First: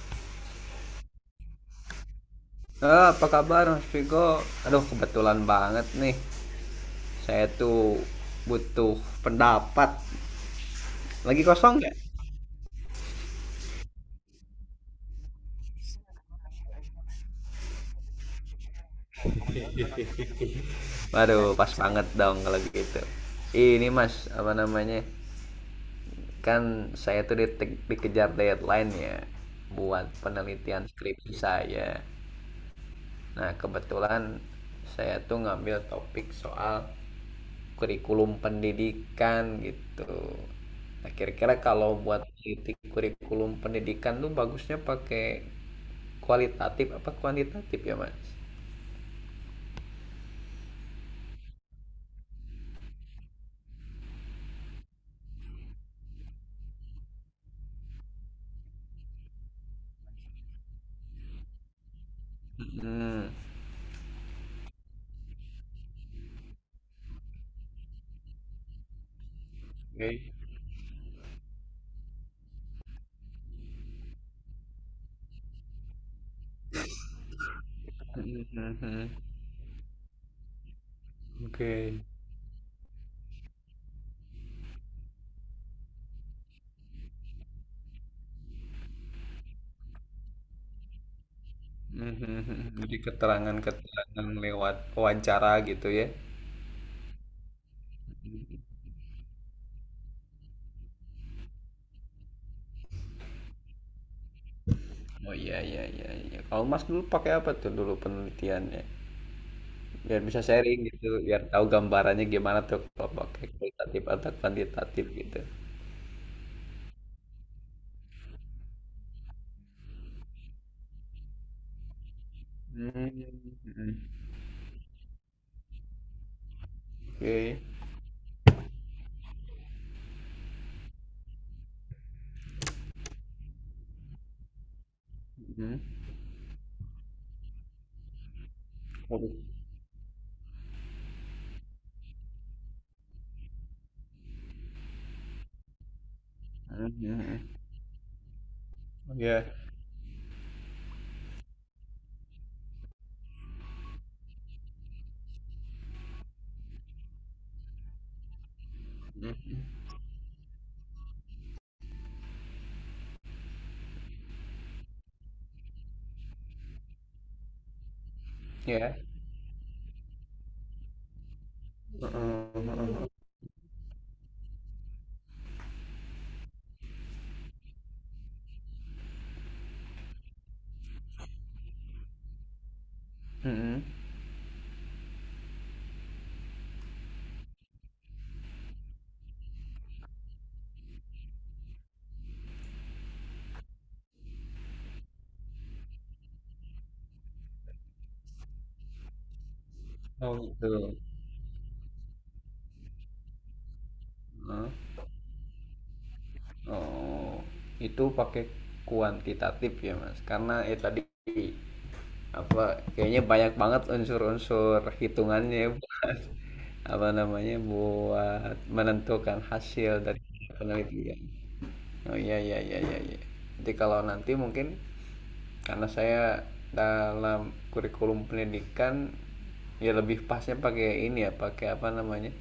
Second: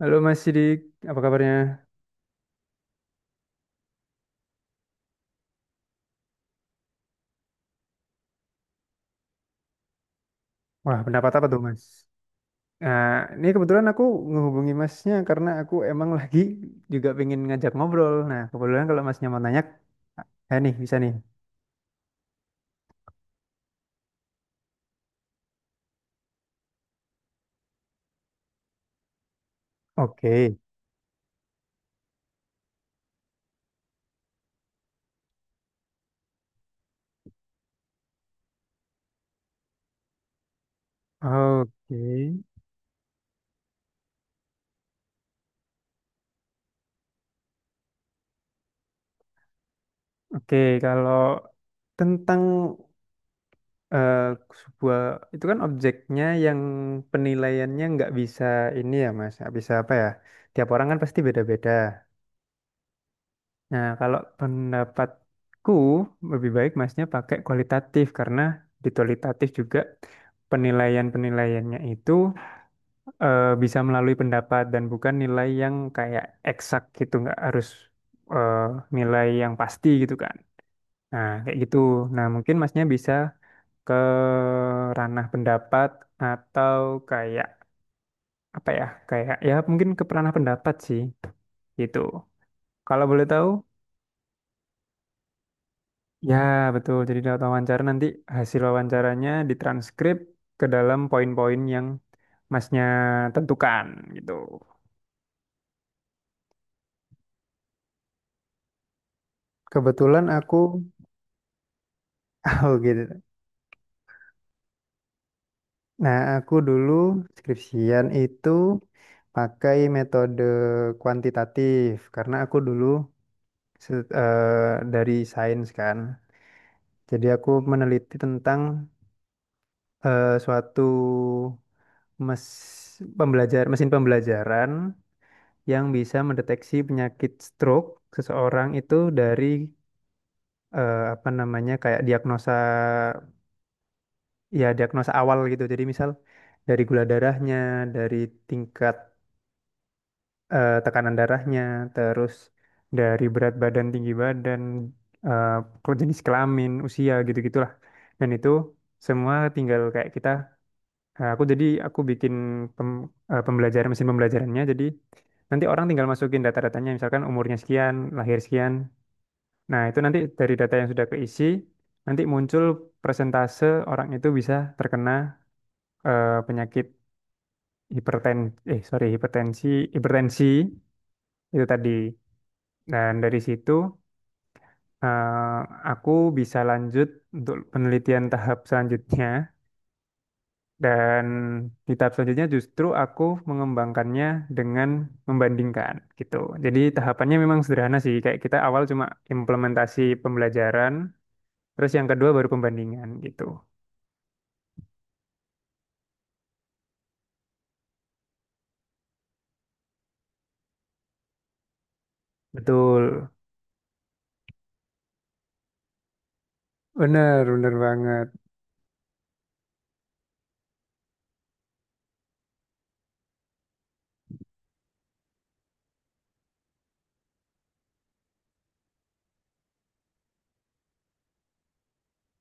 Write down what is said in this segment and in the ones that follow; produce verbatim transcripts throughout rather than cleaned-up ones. Halo Mas Sidik, apa kabarnya? Eh, apa kabar Mas Vigo? Aduh, kebetulan banget nih. Saya tuh butuh pendapat. Wah, pendapat Lagi apa tuh kosong Mas? nggak? Nah, ini kebetulan aku menghubungi Masnya karena aku emang lagi juga pengen ngajak ngobrol. Nah, kebetulan kalau Masnya mau nanya, ya nih bisa nih. Waduh, pas banget dong kalau gitu. Ini Mas, apa namanya? Kan saya tuh di- dikejar deadline ya buat Oke, penelitian skripsi saya. Nah, kebetulan saya tuh ngambil topik soal kurikulum pendidikan gitu. Nah, kira-kira kalau oke, buat meneliti kurikulum pendidikan tuh bagusnya pakai kualitatif apa kuantitatif ya, Mas? oke, kalau tentang eh, sebuah itu kan objeknya yang penilaiannya nggak bisa ini ya Mas, nggak bisa apa ya? Tiap orang kan pasti beda-beda. Hmm, Nah, kalau pendapatku lebih baik masnya pakai kualitatif karena di kualitatif juga oke. penilaian-penilaiannya itu eh, bisa melalui pendapat dan bukan nilai yang kayak eksak gitu, nggak harus Hmm, eh, hmm, hmm. nilai yang pasti gitu kan. Nah, kayak gitu. Oke. Nah, mungkin masnya bisa ke ranah pendapat atau kayak apa ya, kayak ya mungkin ke ranah pendapat sih gitu. Hmm, hmm, hmm. Jadi Kalau boleh tahu keterangan-keterangan lewat wawancara gitu ya. ya, betul. Jadi lewat wawancara nanti hasil wawancaranya ditranskrip ke dalam poin-poin yang masnya tentukan gitu. Oh iya iya iya iya. Kalau Mas dulu pakai apa tuh dulu penelitiannya? Biar Kebetulan bisa aku, sharing gitu, biar tahu gambarannya gimana oh tuh gitu. kalau pakai kualitatif atau kuantitatif gitu. Nah, aku dulu skripsian itu pakai metode kuantitatif karena aku dulu Mmm, se- mhm. eh, dari sains kan. Jadi aku Oke, meneliti tentang eh, suatu mes pembelajar mesin pembelajaran mhm. yang bisa mendeteksi penyakit stroke seseorang itu dari Waduh, eh, apa namanya kayak diagnosa ya diagnosa awal gitu. Jadi misal dari mhm gula mhm. darahnya, dari tingkat Iya, eh, tekanan darahnya, terus dari berat badan, tinggi badan, eh, ke- jenis kelamin, usia gitu-gitulah. Dan itu semua mhm, tinggal kayak kita eh, aku jadi aku bikin pem- eh, pembelajaran mesin pembelajarannya jadi nanti orang tinggal masukin data-datanya misalkan umurnya sekian, lahir sekian, iya, nah, itu nanti dari data yang sudah keisi, nanti muncul heeh heeh heeh, persentase orang itu bisa terkena eh, penyakit hiperten eh sorry hipertensi hipertensi itu tadi. Dan dari situ mhm. eh, aku bisa lanjut untuk penelitian tahap selanjutnya dan di tahap selanjutnya justru aku mengembangkannya dengan membandingkan gitu. Jadi tahapannya memang sederhana sih, kayak kita awal cuma implementasi Oh pembelajaran, gitu, terus yang kedua baru pembandingan gitu. heeh. Oh, itu pakai kuantitatif ya, Mas, karena ya tadi apa kayaknya Betul, banyak banget unsur-unsur hitungannya ya buat apa bener namanya bener banget. buat menentukan hasil dari penelitian. Oh iya iya iya iya, iya. Jadi kalau nanti mungkin karena saya dalam kurikulum pendidikan ya lebih pasnya pakai ini ya pakai apa namanya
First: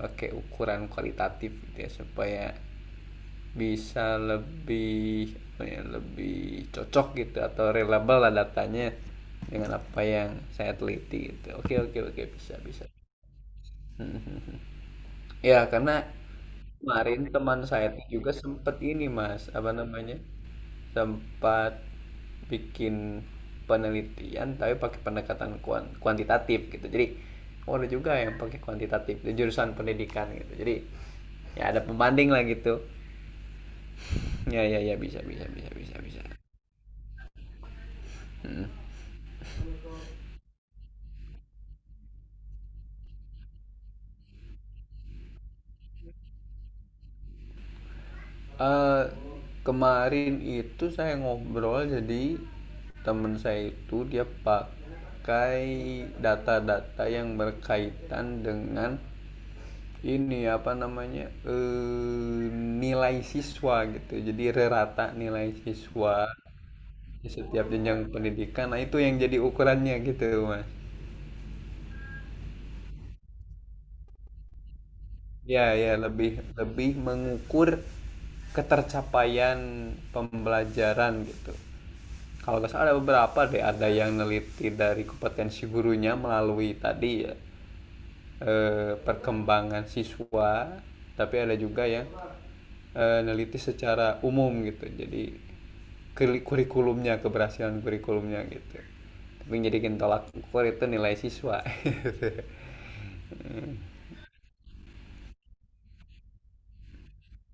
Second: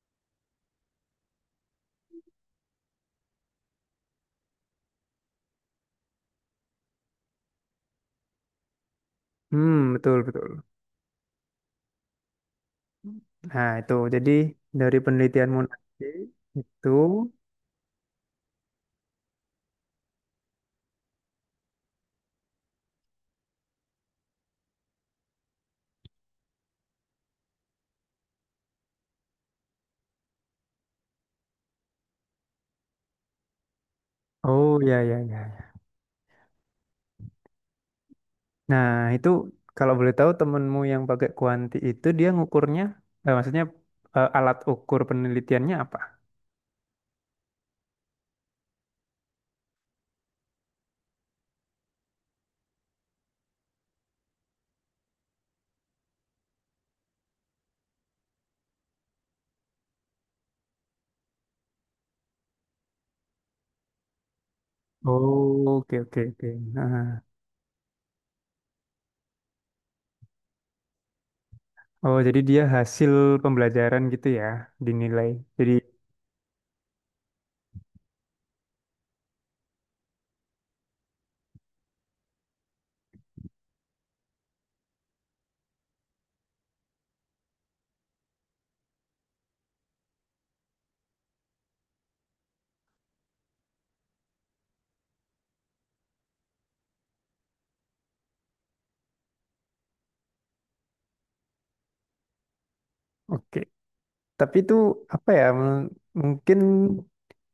pakai ukuran kualitatif gitu ya supaya bisa lebih apa ya, lebih cocok gitu atau reliable lah datanya dengan Hmm, apa betul, yang betul. saya teliti gitu. Oke oke oke bisa bisa. Nah, itu jadi dari penelitianmu Ya karena nanti itu, kemarin teman saya tuh juga sempat ini mas apa namanya sempat bikin penelitian tapi pakai pendekatan kuan- kuantitatif gitu. Jadi oh ada juga yang pakai kuantitatif di jurusan pendidikan gitu. Jadi ya ada pembanding lah gitu. Ya oh ya ya ya, ya, bisa ya, bisa ya. bisa bisa bisa. Mm. Nah, itu kalau boleh tahu temenmu yang pakai kuanti itu dia ngukurnya, eh, maksudnya eh, alat ukur penelitiannya apa? Eh, Kemarin itu saya ngobrol jadi temen saya itu dia pakai data-data yang berkaitan dengan ini apa namanya eh, nilai siswa gitu. Jadi rata nilai Oh, oke, siswa oke, oke. Nah, di setiap jenjang pendidikan. Nah itu yang jadi ukurannya gitu mas. oh, jadi dia hasil pembelajaran gitu ya, dinilai. Jadi, Ya, ya lebih lebih mengukur ketercapaian pembelajaran gitu. Kalau nggak salah ada beberapa deh, ada yang neliti dari kompetensi gurunya melalui tadi ya eh, perkembangan siswa, tapi ada juga yang eh, neliti secara umum gitu. Jadi kuri- kurikulumnya keberhasilan kurikulumnya gitu. Tapi jadi tolak ukur itu nilai siswa. oke. Tapi itu apa ya? men- Mungkin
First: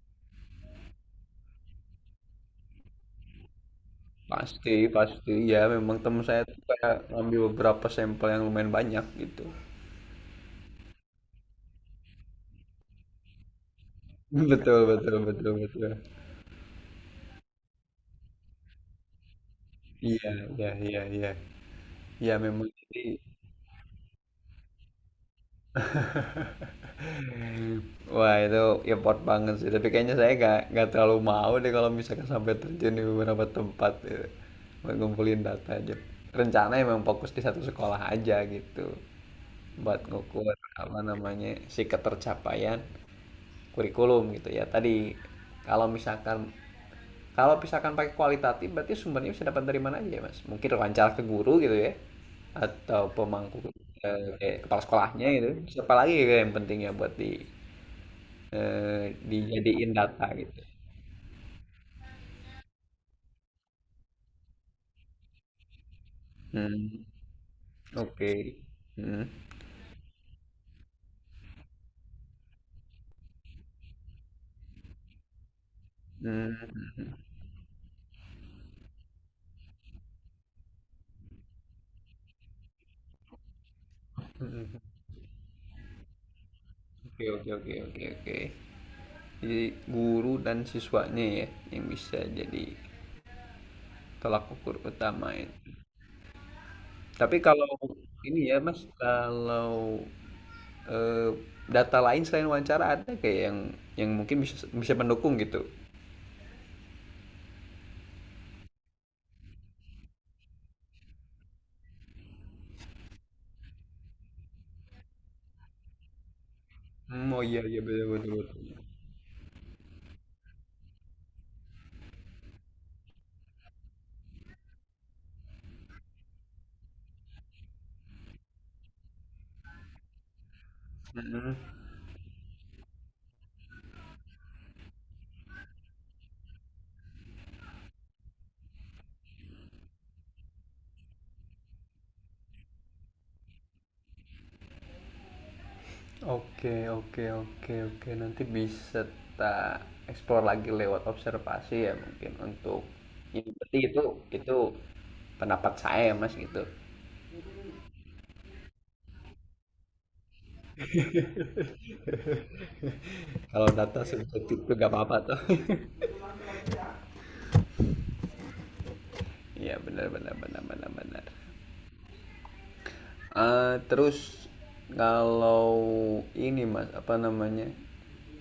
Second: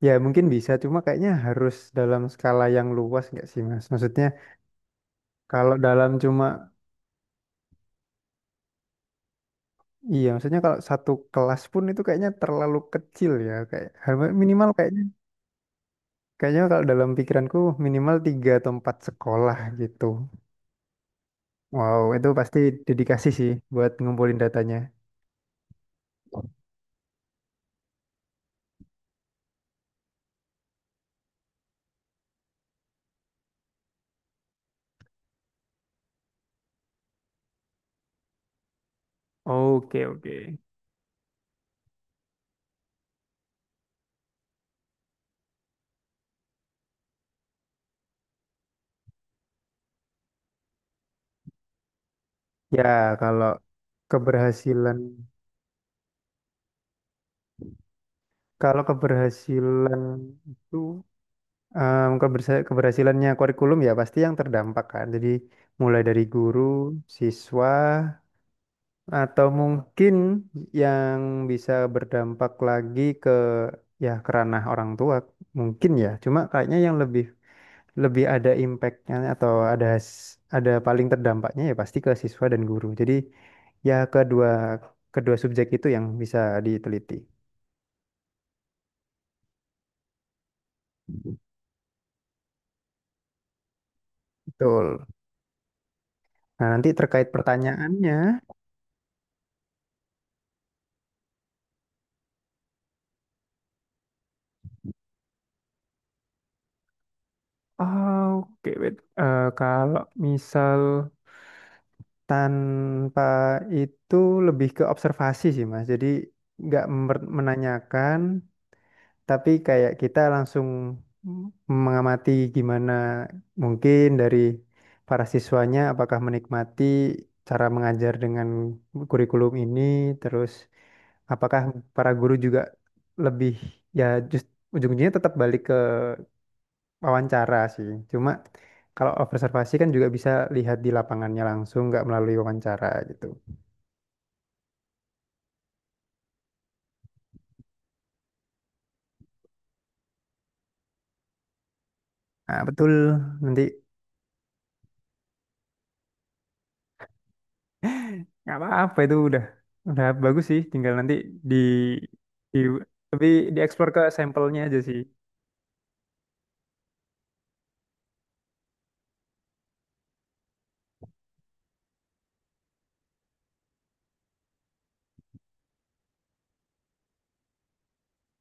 ya mungkin bisa cuma kayaknya harus dalam skala yang luas nggak sih Mas? Maksudnya Pasti, pasti. Ya, kalau memang dalam teman saya cuma tuh kayak ngambil beberapa sampel yang lumayan banyak gitu. iya maksudnya kalau satu kelas pun itu kayaknya terlalu kecil ya kayak har- minimal Betul, kayaknya betul, betul, betul. kayaknya kalau dalam pikiranku minimal tiga atau empat sekolah gitu. Iya, iya, iya, iya. Wow, itu Ya pasti memang jadi dedikasi sih buat ngumpulin datanya. wah itu effort banget sih, tapi kayaknya saya nggak nggak terlalu mau deh kalau misalkan sampai terjun di beberapa tempat gitu. Buat ngumpulin data aja. Rencana emang fokus di satu sekolah aja gitu, buat Oke, oke. ngukur apa namanya si ketercapaian kurikulum gitu ya. Tadi kalau misalkan kalau misalkan pakai kualitatif berarti sumbernya bisa dapat dari mana aja ya, Mas? Mungkin wawancara ke guru gitu ya Ya, atau kalau pemangku eh, eh, kepala keberhasilan sekolahnya gitu. Siapa lagi gitu yang pentingnya buat di kalau eh, dijadiin keberhasilan data gitu. itu em, kebersa- keberhasilannya kurikulum ya pasti yang terdampak kan. Jadi mulai dari guru, Hmm. siswa, Oke. atau Hmm. mungkin yang bisa berdampak lagi ke ya ke ranah orang tua mungkin ya. Cuma kayaknya yang Hmm. lebih lebih ada impactnya atau ada has- ada paling terdampaknya ya pasti ke siswa dan guru. Jadi ya kedua hmm. kedua subjek itu yang bisa diteliti. Oke, oke, oke, oke, oke. Jadi guru dan siswanya ya yang bisa jadi tolak ukur Betul. utama itu. Nah, nanti terkait Tapi kalau pertanyaannya ini ya Mas, kalau eh, data lain selain wawancara ada kayak yang yang mungkin bisa bisa mendukung gitu. ah, oke, wait. Eh, kalau misal tanpa itu lebih ke observasi sih, Mas. Jadi nggak mer- Hmm, oh iya iya betul menanyakan, betul, betul. tapi kayak kita langsung mengamati gimana mungkin dari para siswanya apakah menikmati cara mengajar dengan kurikulum ini, terus Mm-mm. apakah para guru juga lebih ya just ujung-ujungnya tetap balik wawancara sih. Cuma kalau observasi kan juga bisa lihat di lapangannya langsung, nggak melalui wawancara gitu. Oke, oke, oke, oke. Nanti bisa tak explore lagi lewat observasi ya mungkin Nah, untuk betul. ini Nanti berarti itu itu pendapat saya ya, Mas gitu. nggak apa-apa itu udah udah bagus sih. Tinggal nanti di di tapi Kalau dieksplor data ke subjektif sampelnya itu aja gak sih. apa-apa tuh. Iya benar benar benar benar benar. Eh, terus kalau ini mas apa namanya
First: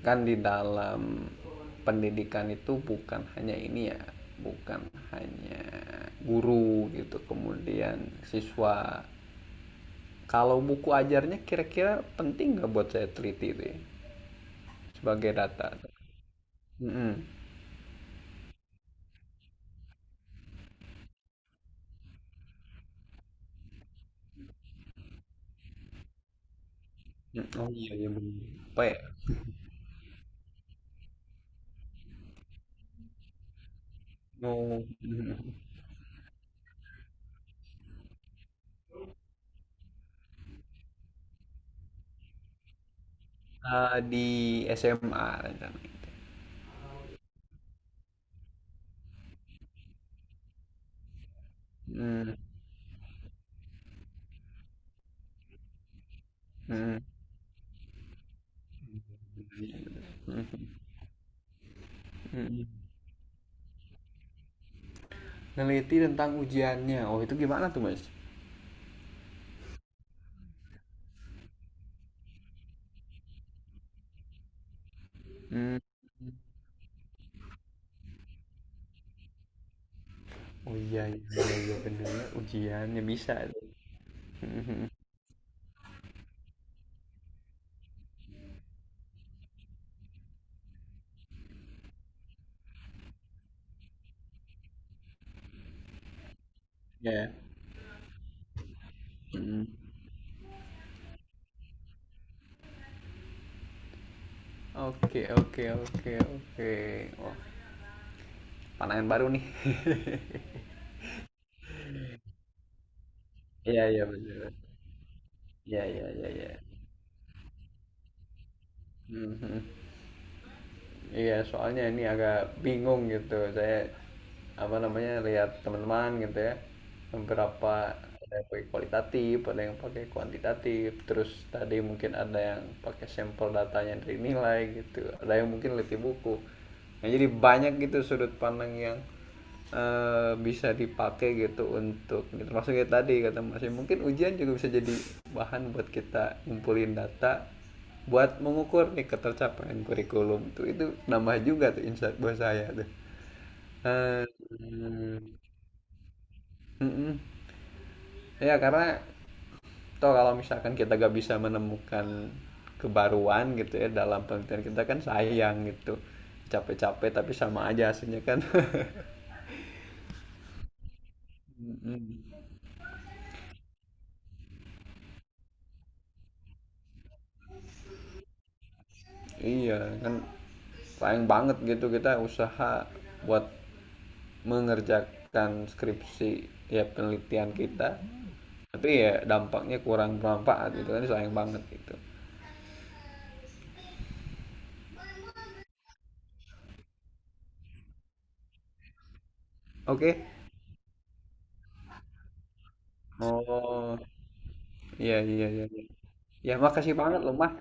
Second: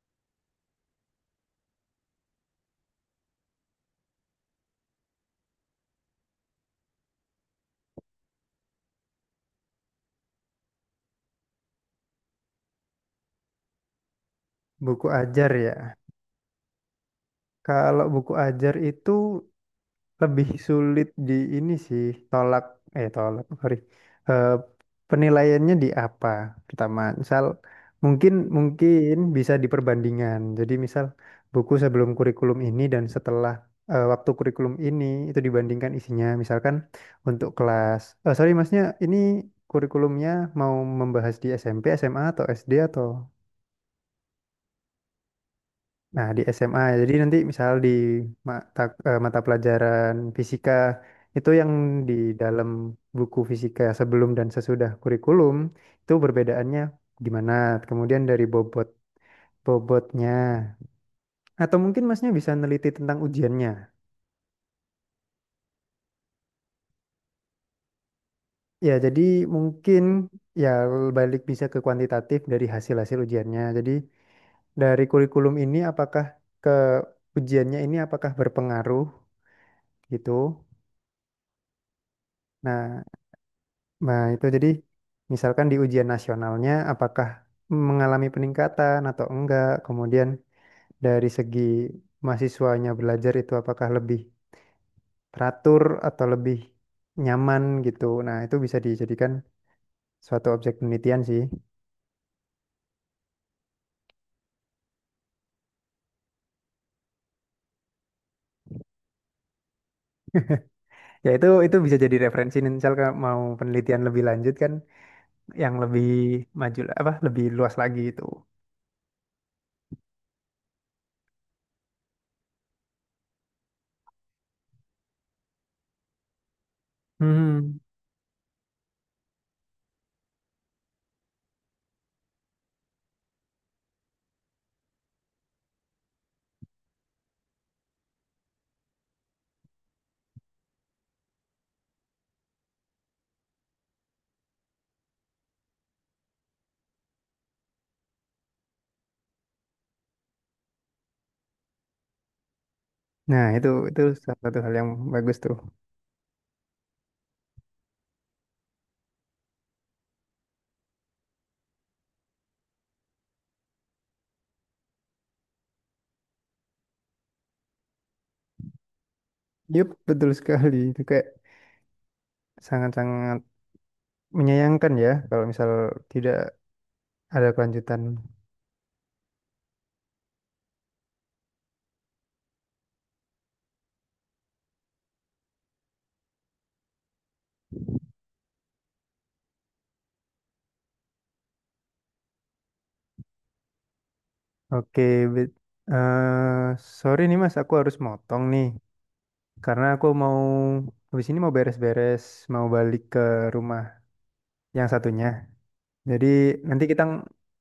kan di dalam pendidikan itu bukan hanya ini ya bukan hanya guru gitu kemudian siswa kalau buku ajarnya kira-kira penting nggak buat saya teliti itu ya Buku sebagai ajar data. ya. Mm-mm. Kalau buku ajar itu lebih sulit di ini sih tolak eh tolak sorry Eh, penilaiannya di apa pertama misal Mm, oh iya iya mungkin bener. Apa ya, mungkin bisa diperbandingan jadi misal buku sebelum kurikulum ini dan setelah eh, waktu kurikulum oh. ini itu dibandingkan isinya misalkan untuk kelas eh sorry masnya ini kurikulumnya mau membahas di SMP SMA atau SD atau Ah, di S M A rencananya. nah, di SMA. Jadi nanti misal di mata eh, mata pelajaran fisika itu yang di Mm, dalam buku fisika sebelum dan sesudah kurikulum itu perbedaannya mm, gimana? Kemudian dari bobot bobotnya mm, atau mungkin Masnya bisa mm. neliti tentang ujiannya. Neliti tentang ujiannya. Oh, itu gimana tuh, Mas? Ya, jadi mungkin ya balik bisa ke kuantitatif dari hasil-hasil ujiannya. Jadi dari kurikulum ini Hmm, apakah ke ujiannya ini apakah berpengaruh gitu? oh iya, iya, iya iya, bener ya. Ujiannya Nah, bisa. nah, itu jadi Mhm. misalkan di ujian nasionalnya apakah mengalami peningkatan atau enggak, kemudian dari segi mahasiswanya belajar itu apakah lebih teratur atau lebih Ya. nyaman gitu. Nah, itu bisa dijadikan Hmm. suatu objek penelitian sih. Oke, oke, oke, oke. Wah, pandangan baru nih. Ya itu itu bisa jadi referensi nih, misal kalau mau Iya penelitian iya lebih lanjut benar. kan yang Iya lebih iya iya iya. maju apa lebih luas lagi itu. Mhm. Iya, soalnya ini agak bingung gitu. Saya apa namanya lihat teman-teman gitu ya, beberapa Hmm. ada yang pakai kualitatif, ada yang pakai kuantitatif. Terus tadi mungkin ada yang pakai sampel datanya dari nilai gitu, ada yang mungkin lebih buku. Nah, jadi banyak gitu sudut pandang yang eh, bisa dipakai gitu untuk termasuk kayak tadi kata Mas mungkin ujian juga bisa jadi bahan buat kita ngumpulin data buat mengukur nih ketercapaian kurikulum tuh itu nambah juga tuh insight buat saya tuh. Nah, itu itu Eee, salah satu hal yang bagus tuh. mhm. Ya karena toh kalau misalkan kita gak bisa menemukan kebaruan gitu ya dalam penelitian kita kan sayang gitu. Capek-capek tapi sama aja hasilnya kan. Yup, betul sekali. Itu kayak Mhm. sangat-sangat menyayangkan ya kalau misal tidak ada kelanjutan. Iya kan sayang banget gitu kita usaha buat mengerjakan skripsi ya penelitian kita tapi ya dampaknya kurang bermanfaat gitu kan sayang banget gitu. Oke, bet- eh, sorry nih Mas, aku harus motong nih karena aku Oke, mau habis ini mau beres-beres, mau balik ke rumah oh yang iya satunya. iya iya iya. Jadi Ya nanti makasih kita ng- banget loh mas.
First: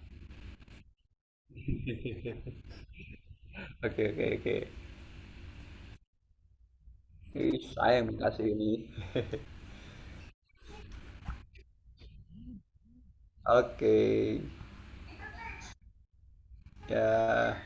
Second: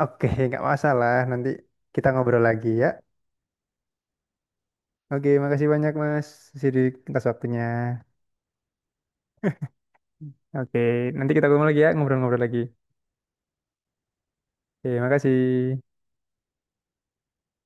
oke, nggak masalah. Nanti kita ngobrol lagi ya. Oke oke oke. Oke, makasih banyak Mas Sidik atas Ih, waktunya. sayang makasih ini. Oke, nanti kita ketemu lagi ya, ngobrol-ngobrol lagi. Oke Oke, makasih. ya.